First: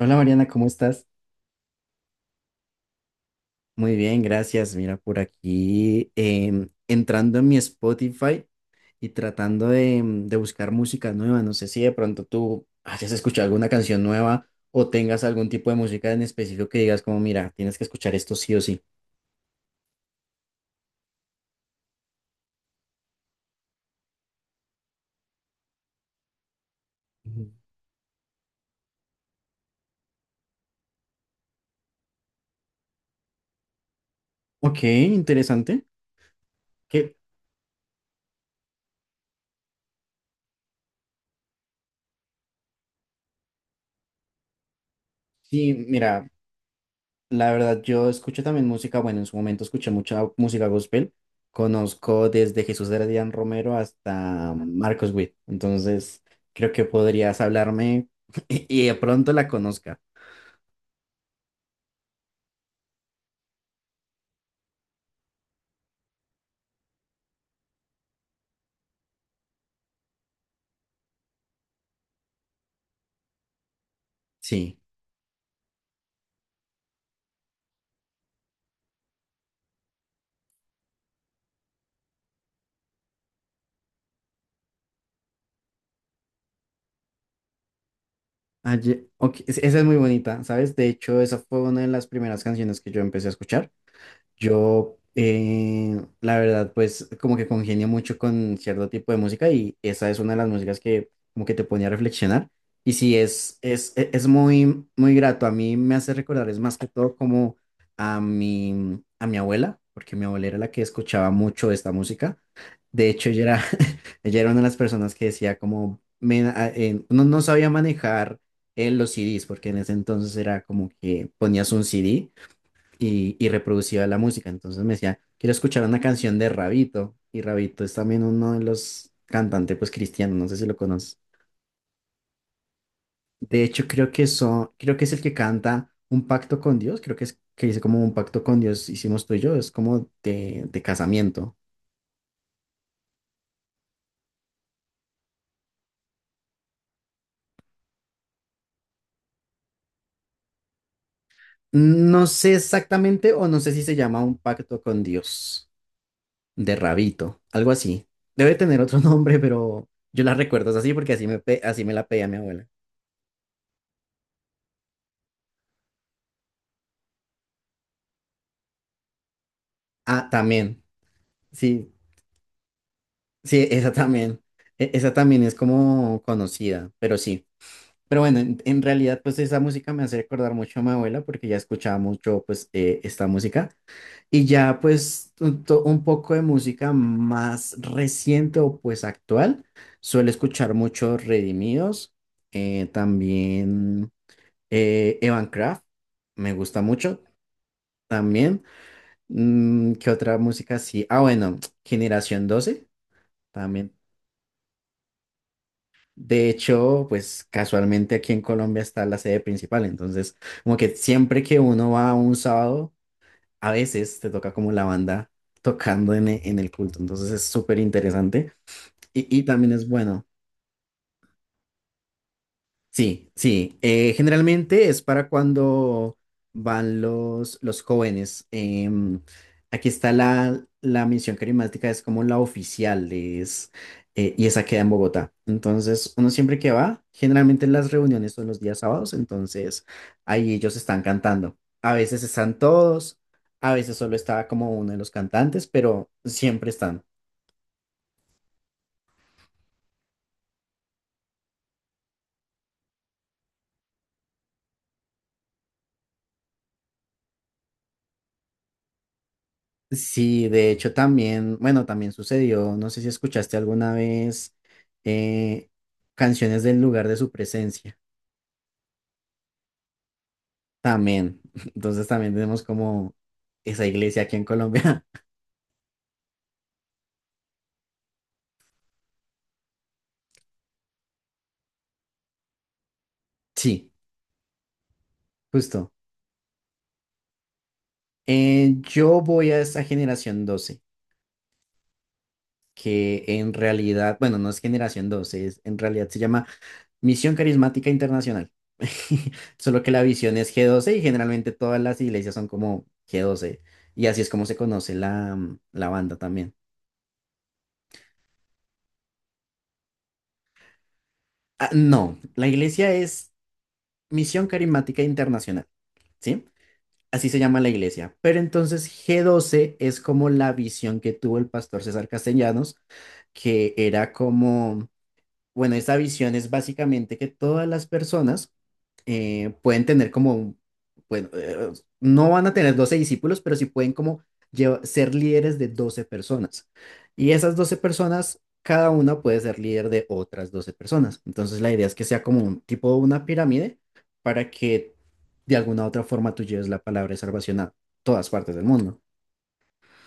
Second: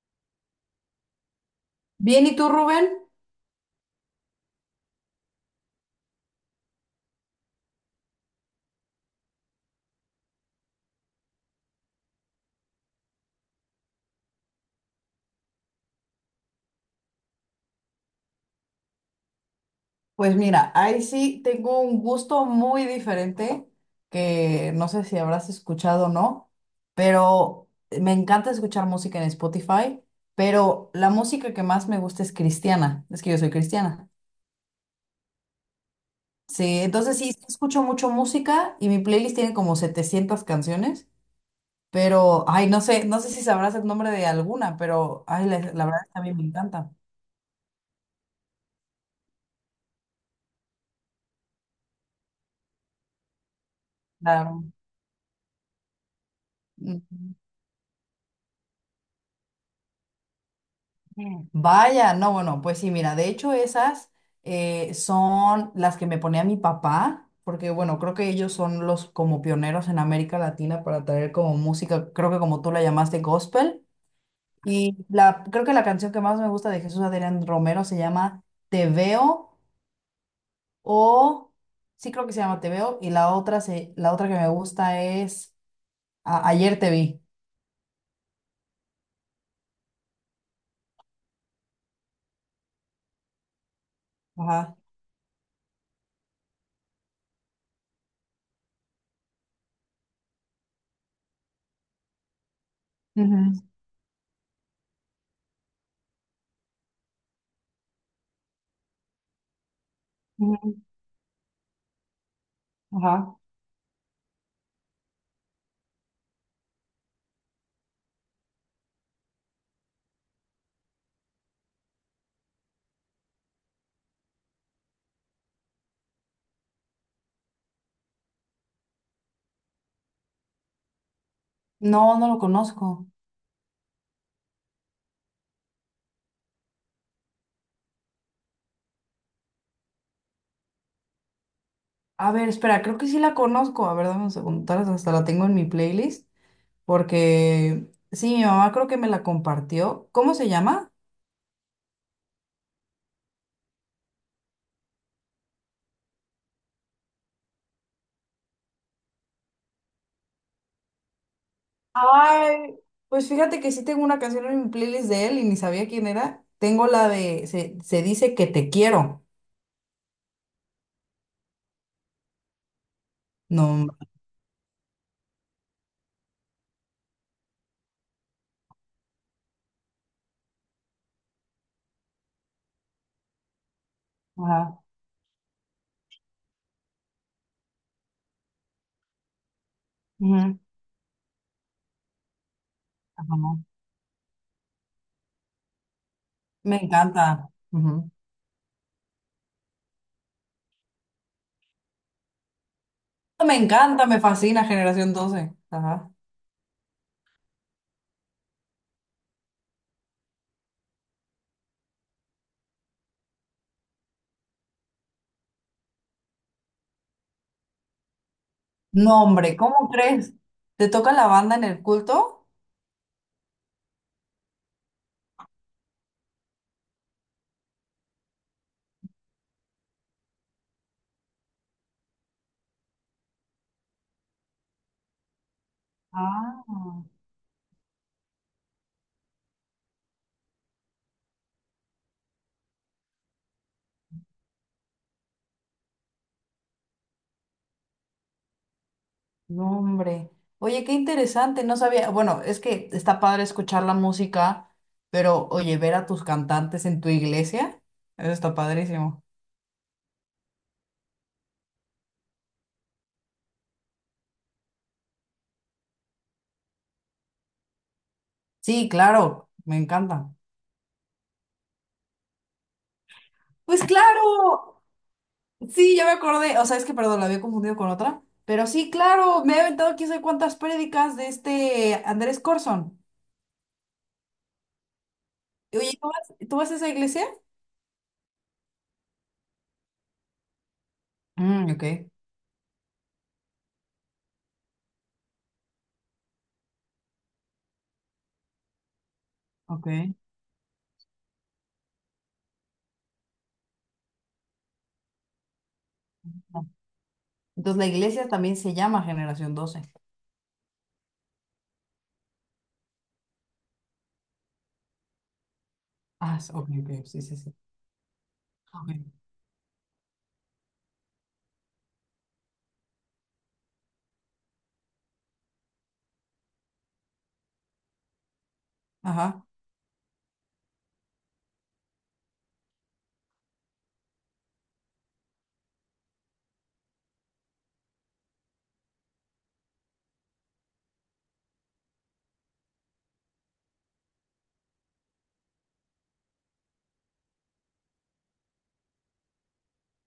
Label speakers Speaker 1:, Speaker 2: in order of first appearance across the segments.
Speaker 1: Hola Mariana, ¿cómo estás?
Speaker 2: Bien, ¿y tú, Rubén?
Speaker 1: Muy bien, gracias. Mira, por aquí entrando en mi Spotify y tratando de, de buscar música nueva. No sé si de pronto tú hayas escuchado alguna canción nueva o tengas algún tipo de música en específico que digas como, mira, tienes que escuchar esto sí o sí.
Speaker 2: Pues mira, ahí sí tengo un gusto muy diferente que no sé si habrás escuchado o no,
Speaker 1: Ujú.
Speaker 2: pero me encanta escuchar música en Spotify, pero la música que más me gusta es cristiana, es que yo soy cristiana.
Speaker 1: Ok, interesante.
Speaker 2: Sí,
Speaker 1: Que
Speaker 2: entonces sí, sí escucho mucho música y mi playlist tiene como 700 canciones, pero, ay, no sé, no sé si sabrás el nombre de alguna, pero, ay, la,
Speaker 1: sí,
Speaker 2: la verdad es que a
Speaker 1: mira.
Speaker 2: mí me encanta.
Speaker 1: La verdad, yo escucho también música, bueno, en su momento escuché mucha música gospel. Conozco desde Jesús Heredián Romero hasta
Speaker 2: Claro.
Speaker 1: Marcos Witt. Entonces, creo que
Speaker 2: Ujú.
Speaker 1: podrías hablarme y de pronto la conozca.
Speaker 2: Vaya, no, bueno, pues sí, mira, de hecho esas son las que me ponía mi papá, porque bueno, creo que ellos son los como pioneros en América Latina para traer como música, creo que como tú la llamaste gospel,
Speaker 1: Sí.
Speaker 2: y la, creo que la canción que más me gusta de Jesús Adrián Romero se llama Te Veo, o sí creo que se llama Te Veo, y la otra, se, la otra que me gusta es Ayer Te Vi.
Speaker 1: Ok, esa es muy bonita, ¿sabes? De hecho, esa fue una de las primeras canciones que yo empecé a escuchar.
Speaker 2: Ajá.
Speaker 1: Yo, la verdad, pues como que congenio mucho con cierto tipo de música y esa es una de las músicas que como que te pone a reflexionar. Y sí,
Speaker 2: Ujú,
Speaker 1: es muy, muy grato. A mí me hace recordar, es más que todo como a mi abuela, porque mi abuela era la
Speaker 2: ujú,
Speaker 1: que escuchaba mucho esta música. De hecho,
Speaker 2: ajá.
Speaker 1: ella era una de las personas que decía como, "Men, no, no sabía manejar los CDs, porque en ese entonces era como que ponías un CD y reproducía la música. Entonces me decía, quiero escuchar una canción de Rabito. Y Rabito es también uno de los cantantes pues cristianos, no sé si lo conoces.
Speaker 2: No, no lo conozco.
Speaker 1: De hecho, creo que es el que canta Un pacto con Dios, creo que es que dice como un pacto con Dios hicimos tú y yo, es como de casamiento.
Speaker 2: A ver, espera, creo que sí la conozco. A ver, dame un segundo, tal vez hasta la tengo en mi playlist, porque sí, mi mamá creo que me la compartió. ¿Cómo se llama?
Speaker 1: No sé exactamente, o no sé si se llama Un pacto con Dios, de Rabito, algo así. Debe tener otro nombre, pero yo la recuerdo así porque así me, así me la pedía mi abuela.
Speaker 2: Ay, pues fíjate que sí tengo una canción en mi playlist de él y ni sabía quién era. Tengo la de Se, se dice que te quiero.
Speaker 1: Ah, también. Sí, sí,
Speaker 2: No.
Speaker 1: esa también, esa también es como conocida, pero sí. Pero bueno, en realidad pues esa música me hace recordar mucho a mi abuela porque ya escuchaba mucho pues esta música y ya
Speaker 2: Ajá.
Speaker 1: pues un poco de música más reciente o pues actual. Suelo
Speaker 2: Ujú,
Speaker 1: escuchar mucho Redimidos,
Speaker 2: ajá.
Speaker 1: también Evan Kraft, me
Speaker 2: Me
Speaker 1: gusta mucho
Speaker 2: encanta. Ujú.
Speaker 1: también. ¿Qué otra música sí? Ah, bueno, Generación Doce
Speaker 2: Me
Speaker 1: también.
Speaker 2: encanta, me fascina Generación doce. Ajá.
Speaker 1: De hecho, pues casualmente aquí en Colombia está la sede principal, entonces como que siempre que uno va un sábado, a veces te toca como la banda tocando en, en el culto, entonces es súper interesante
Speaker 2: No,
Speaker 1: y
Speaker 2: hombre,
Speaker 1: también es
Speaker 2: ¿cómo
Speaker 1: bueno.
Speaker 2: crees? ¿Te toca la banda en el culto?
Speaker 1: Sí, sí. Generalmente es para cuando van los jóvenes. Aquí está la, la misión carismática, es como la oficial, es, y esa queda en Bogotá. Entonces, uno siempre
Speaker 2: Ah.
Speaker 1: que va, generalmente las reuniones son los días sábados, entonces ahí ellos están cantando. A veces están todos, a veces solo está como uno de los cantantes, pero siempre están.
Speaker 2: No, hombre. Oye, qué interesante, no sabía. Bueno, es que está padre escuchar la música, pero oye, ver a tus cantantes en tu iglesia, eso está padrísimo.
Speaker 1: Sí, de hecho también, bueno, también sucedió, no sé si escuchaste alguna vez eh, canciones del lugar de su presencia,
Speaker 2: Sí, claro, me encanta.
Speaker 1: también, entonces también tenemos como
Speaker 2: Pues
Speaker 1: esa iglesia aquí en
Speaker 2: claro,
Speaker 1: Colombia.
Speaker 2: sí, ya me acordé. O sea, es que, perdón, la había confundido con otra. Pero sí, claro, me he aventado quién sabe cuántas prédicas de este Andrés Corson.
Speaker 1: Sí,
Speaker 2: Oye,
Speaker 1: justo.
Speaker 2: ¿tú vas a esa iglesia?
Speaker 1: Yo voy a esa generación doce,
Speaker 2: Mm, ok,
Speaker 1: que en realidad, bueno, no es Generación doce, es, en realidad se llama Misión Carismática Internacional. Solo que la
Speaker 2: ok.
Speaker 1: visión es g doce y generalmente todas las iglesias son como g doce. Y así es como se conoce la, la banda también.
Speaker 2: Entonces la iglesia también se llama Generación Doce.
Speaker 1: Ah, no, la iglesia es Misión Carismática Internacional,
Speaker 2: Ah,
Speaker 1: ¿sí?
Speaker 2: s- ok, ok, sí,
Speaker 1: Así
Speaker 2: sí,
Speaker 1: se
Speaker 2: sí.
Speaker 1: llama la iglesia. Pero entonces
Speaker 2: Ok.
Speaker 1: g doce es como la visión que tuvo el pastor César Castellanos, que era como. Bueno, esta visión es básicamente que todas las personas
Speaker 2: Ajá.
Speaker 1: pueden tener como, bueno, no van a tener 12 discípulos, pero sí pueden como ser líderes de 12 personas. Y esas 12 personas, cada una puede ser líder de otras 12 personas. Entonces la idea es que sea como un tipo una pirámide para que de alguna u otra forma tú lleves la palabra de salvación a todas partes del mundo.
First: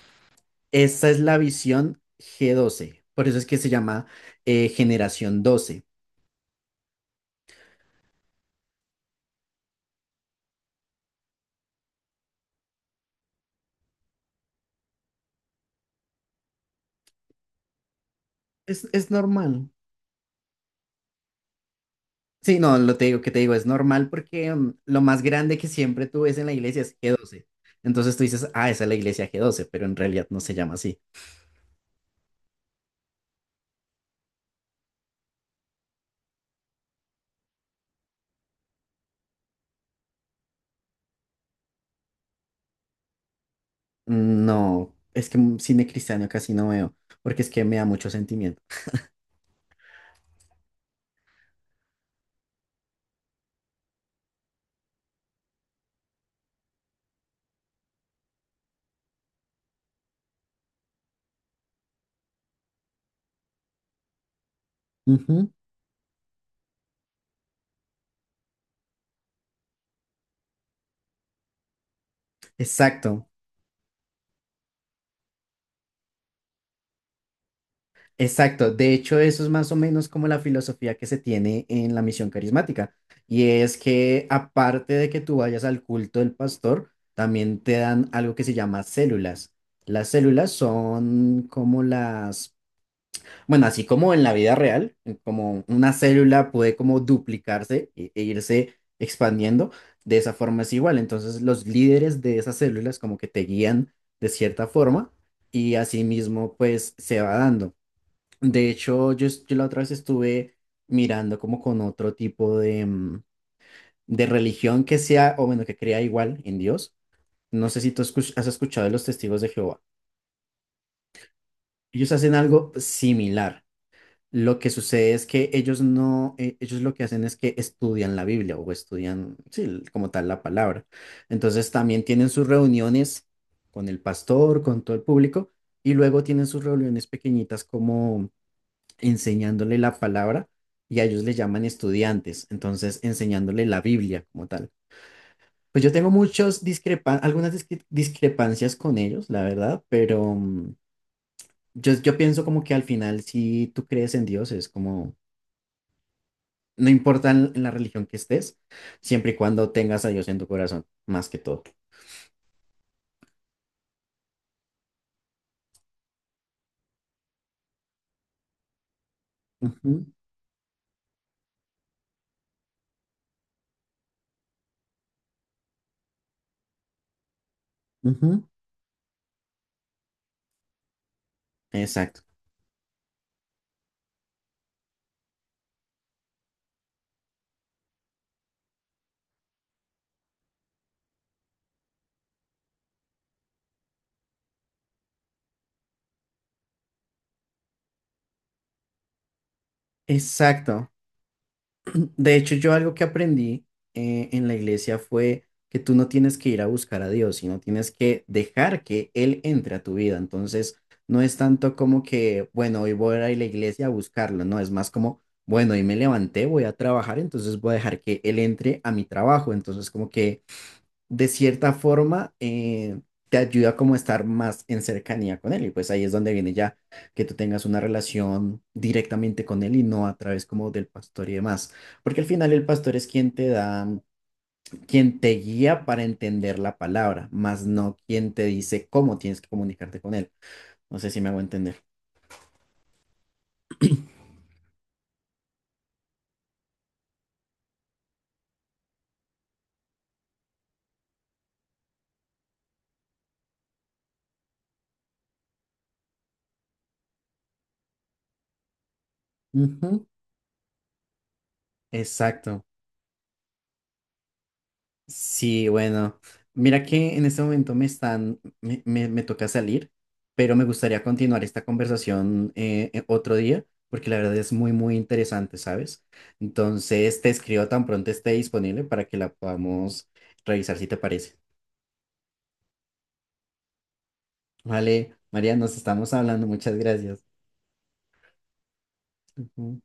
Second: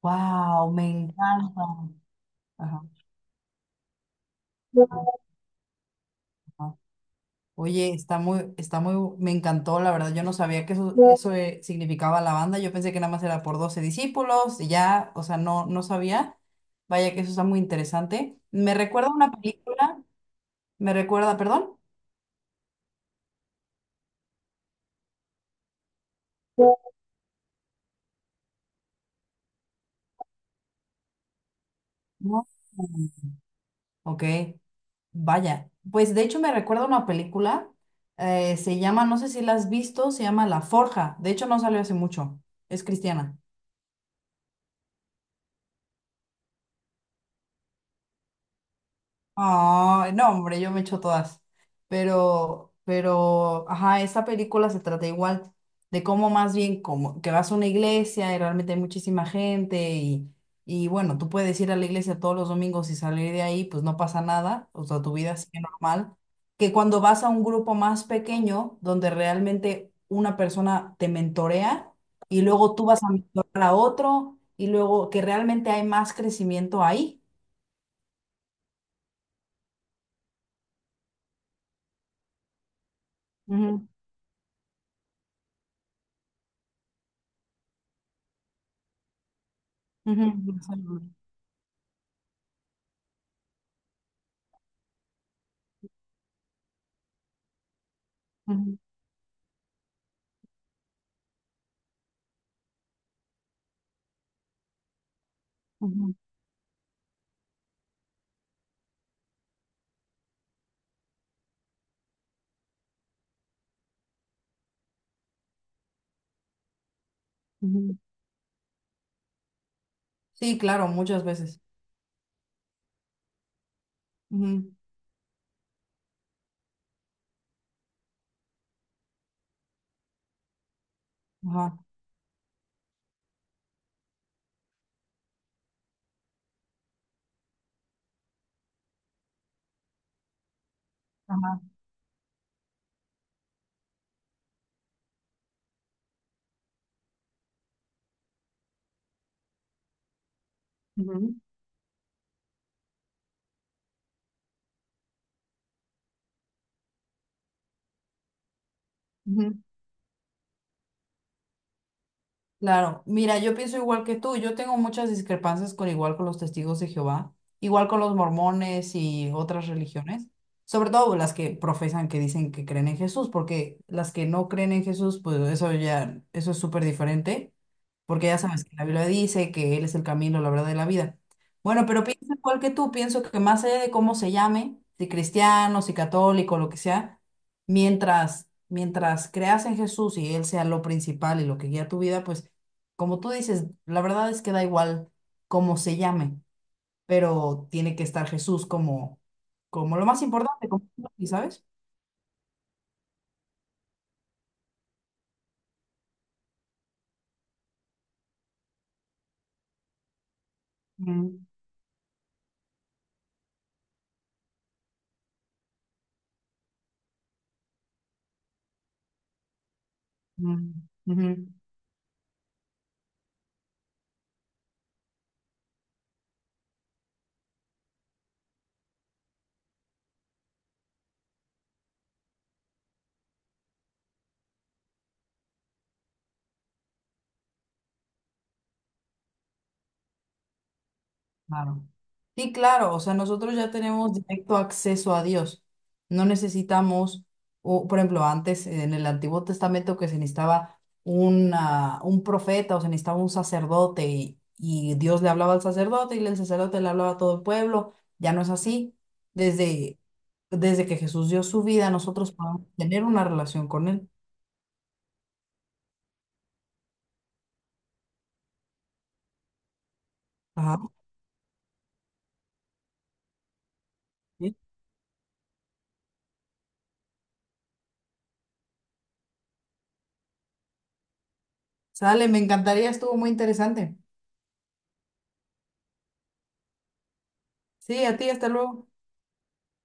Speaker 2: Wow, me
Speaker 1: Esa es la
Speaker 2: encanta.
Speaker 1: visión g
Speaker 2: Ajá.
Speaker 1: doce. Por eso es que se llama generación doce.
Speaker 2: Ajá. Oye, está muy, me encantó, la verdad. Yo no sabía que eso significaba la banda. Yo pensé que nada más era por 12 discípulos y ya, o sea, no, no sabía. Vaya que eso está muy interesante. Me
Speaker 1: Es
Speaker 2: recuerda a una
Speaker 1: normal.
Speaker 2: película, me recuerda, perdón.
Speaker 1: Sí, no, lo te digo que te digo, es normal porque lo más grande que siempre tú ves en la iglesia es g doce. Entonces tú dices, ah, esa es la iglesia g doce, pero en realidad no se llama así.
Speaker 2: No. Ok, vaya. Pues de hecho me recuerda a una película, se llama, no sé si la has visto, se llama La Forja. De hecho no salió hace mucho, es cristiana.
Speaker 1: No, es que cine cristiano casi no veo, porque es que me da mucho sentimiento.
Speaker 2: Ah, no, hombre, yo me echo todas. Ajá, esa película se trata igual de cómo más bien, como que vas a una iglesia y realmente hay muchísima gente y bueno, tú puedes ir a la iglesia todos los domingos y salir de ahí, pues no pasa nada, o sea, tu vida
Speaker 1: Ujú,
Speaker 2: sigue normal. Que cuando vas a un grupo más pequeño, donde realmente una persona te mentorea y luego tú vas a
Speaker 1: exacto.
Speaker 2: mentorar a otro y luego que realmente hay más crecimiento ahí.
Speaker 1: Exacto, de hecho eso es más o menos como la filosofía que se tiene en la misión carismática, y es
Speaker 2: Ujú,
Speaker 1: que aparte de que tú vayas al culto del pastor, también te dan algo que se llama células. Las
Speaker 2: ujú,
Speaker 1: células son como las, bueno, así como en la vida real, como una célula puede como duplicarse e irse
Speaker 2: ujú,
Speaker 1: expandiendo, de esa forma es igual, entonces los líderes de esas células como que te guían de cierta forma y
Speaker 2: ujú,
Speaker 1: asimismo pues se va dando. De hecho, yo la otra vez estuve mirando como con otro tipo de, de religión que sea, o bueno, que crea igual en Dios. No sé si
Speaker 2: ujú.
Speaker 1: tú has escuchado de los testigos de Jehová.
Speaker 2: Sí, claro, muchas veces.
Speaker 1: Ellos hacen algo similar. Lo que
Speaker 2: Ujú,
Speaker 1: sucede es que ellos no, e- ellos lo que hacen es que estudian la Biblia o estudian, sí, como tal la palabra. Entonces
Speaker 2: ajá,
Speaker 1: también tienen sus reuniones con el pastor, con todo el público, y luego tienen sus reuniones pequeñitas enseñándole la palabra y a ellos le llaman
Speaker 2: ajá,
Speaker 1: estudiantes, entonces enseñándole la Biblia como tal. Pues yo tengo muchos discrepan algunas discre- discrepancias con ellos, la verdad, pero
Speaker 2: ujú,
Speaker 1: yo, yo pienso como que al final si tú crees en Dios es como, no importa en la religión que estés, siempre y
Speaker 2: ujú.
Speaker 1: cuando tengas a Dios en tu corazón, más que todo.
Speaker 2: Claro, mira, yo pienso igual que tú, yo tengo muchas discrepancias con igual con los testigos de Jehová, igual con los mormones y otras
Speaker 1: Ujú,
Speaker 2: religiones, sobre todo las que profesan que dicen que creen en Jesús, porque las que no creen en Jesús, pues eso ya, eso es súper diferente, porque ya
Speaker 1: ujú,
Speaker 2: sabes que la Biblia dice que Él es el camino, la verdad y la vida. Bueno, pero
Speaker 1: exacto,
Speaker 2: pienso igual que tú, pienso que más allá de cómo se llame, si cristiano, si católico, lo que sea, mientras creas en Jesús y Él sea lo principal y lo que guía tu vida, pues como tú dices, la verdad es que da igual cómo se llame, pero tiene que estar Jesús como, como lo más importante, como,
Speaker 1: exacto.
Speaker 2: ¿sabes?
Speaker 1: De hecho, yo algo que aprendí en la iglesia fue que tú no tienes que ir a buscar a Dios, sino tienes que dejar que Él entre a tu vida. Entonces, no es
Speaker 2: Mm,
Speaker 1: tanto como que, bueno, hoy voy a ir a la iglesia a buscarlo, no, es más como, bueno, hoy me levanté, voy a trabajar, entonces voy a dejar que Él entre a mi trabajo. Entonces, como que
Speaker 2: mm,
Speaker 1: de
Speaker 2: ujú.
Speaker 1: cierta forma te ayuda como a estar más en cercanía con él y pues ahí es donde viene ya que tú tengas una relación directamente con él y no a través como del pastor y demás, porque al final el pastor es quien te da, quien te guía para entender la palabra, más no quien te dice cómo tienes que comunicarte con él. No sé si me hago entender.
Speaker 2: Claro. Sí, claro, o sea, nosotros ya tenemos directo acceso a Dios. No necesitamos, o, por ejemplo, antes en el Antiguo Testamento que se necesitaba una, un profeta o se necesitaba un sacerdote y Dios le hablaba al sacerdote y el sacerdote le hablaba a todo el pueblo. Ya no es así. Desde,
Speaker 1: Ujú,
Speaker 2: desde que Jesús dio su vida, nosotros podemos
Speaker 1: exacto.
Speaker 2: tener una relación con Él.
Speaker 1: Sí, bueno, mira que en este momento me toca salir, pero me
Speaker 2: Ajá.
Speaker 1: gustaría continuar esta conversación otro día, porque la verdad es
Speaker 2: Sí.
Speaker 1: muy, muy interesante, ¿sabes? Entonces te escribo tan pronto esté disponible para que la podamos revisar si te parece.
Speaker 2: Sale, me encantaría, estuvo muy interesante.
Speaker 1: Vale, María, nos estamos hablando, muchas gracias.
Speaker 2: Sí, a ti, hasta luego.
Speaker 1: Ujú.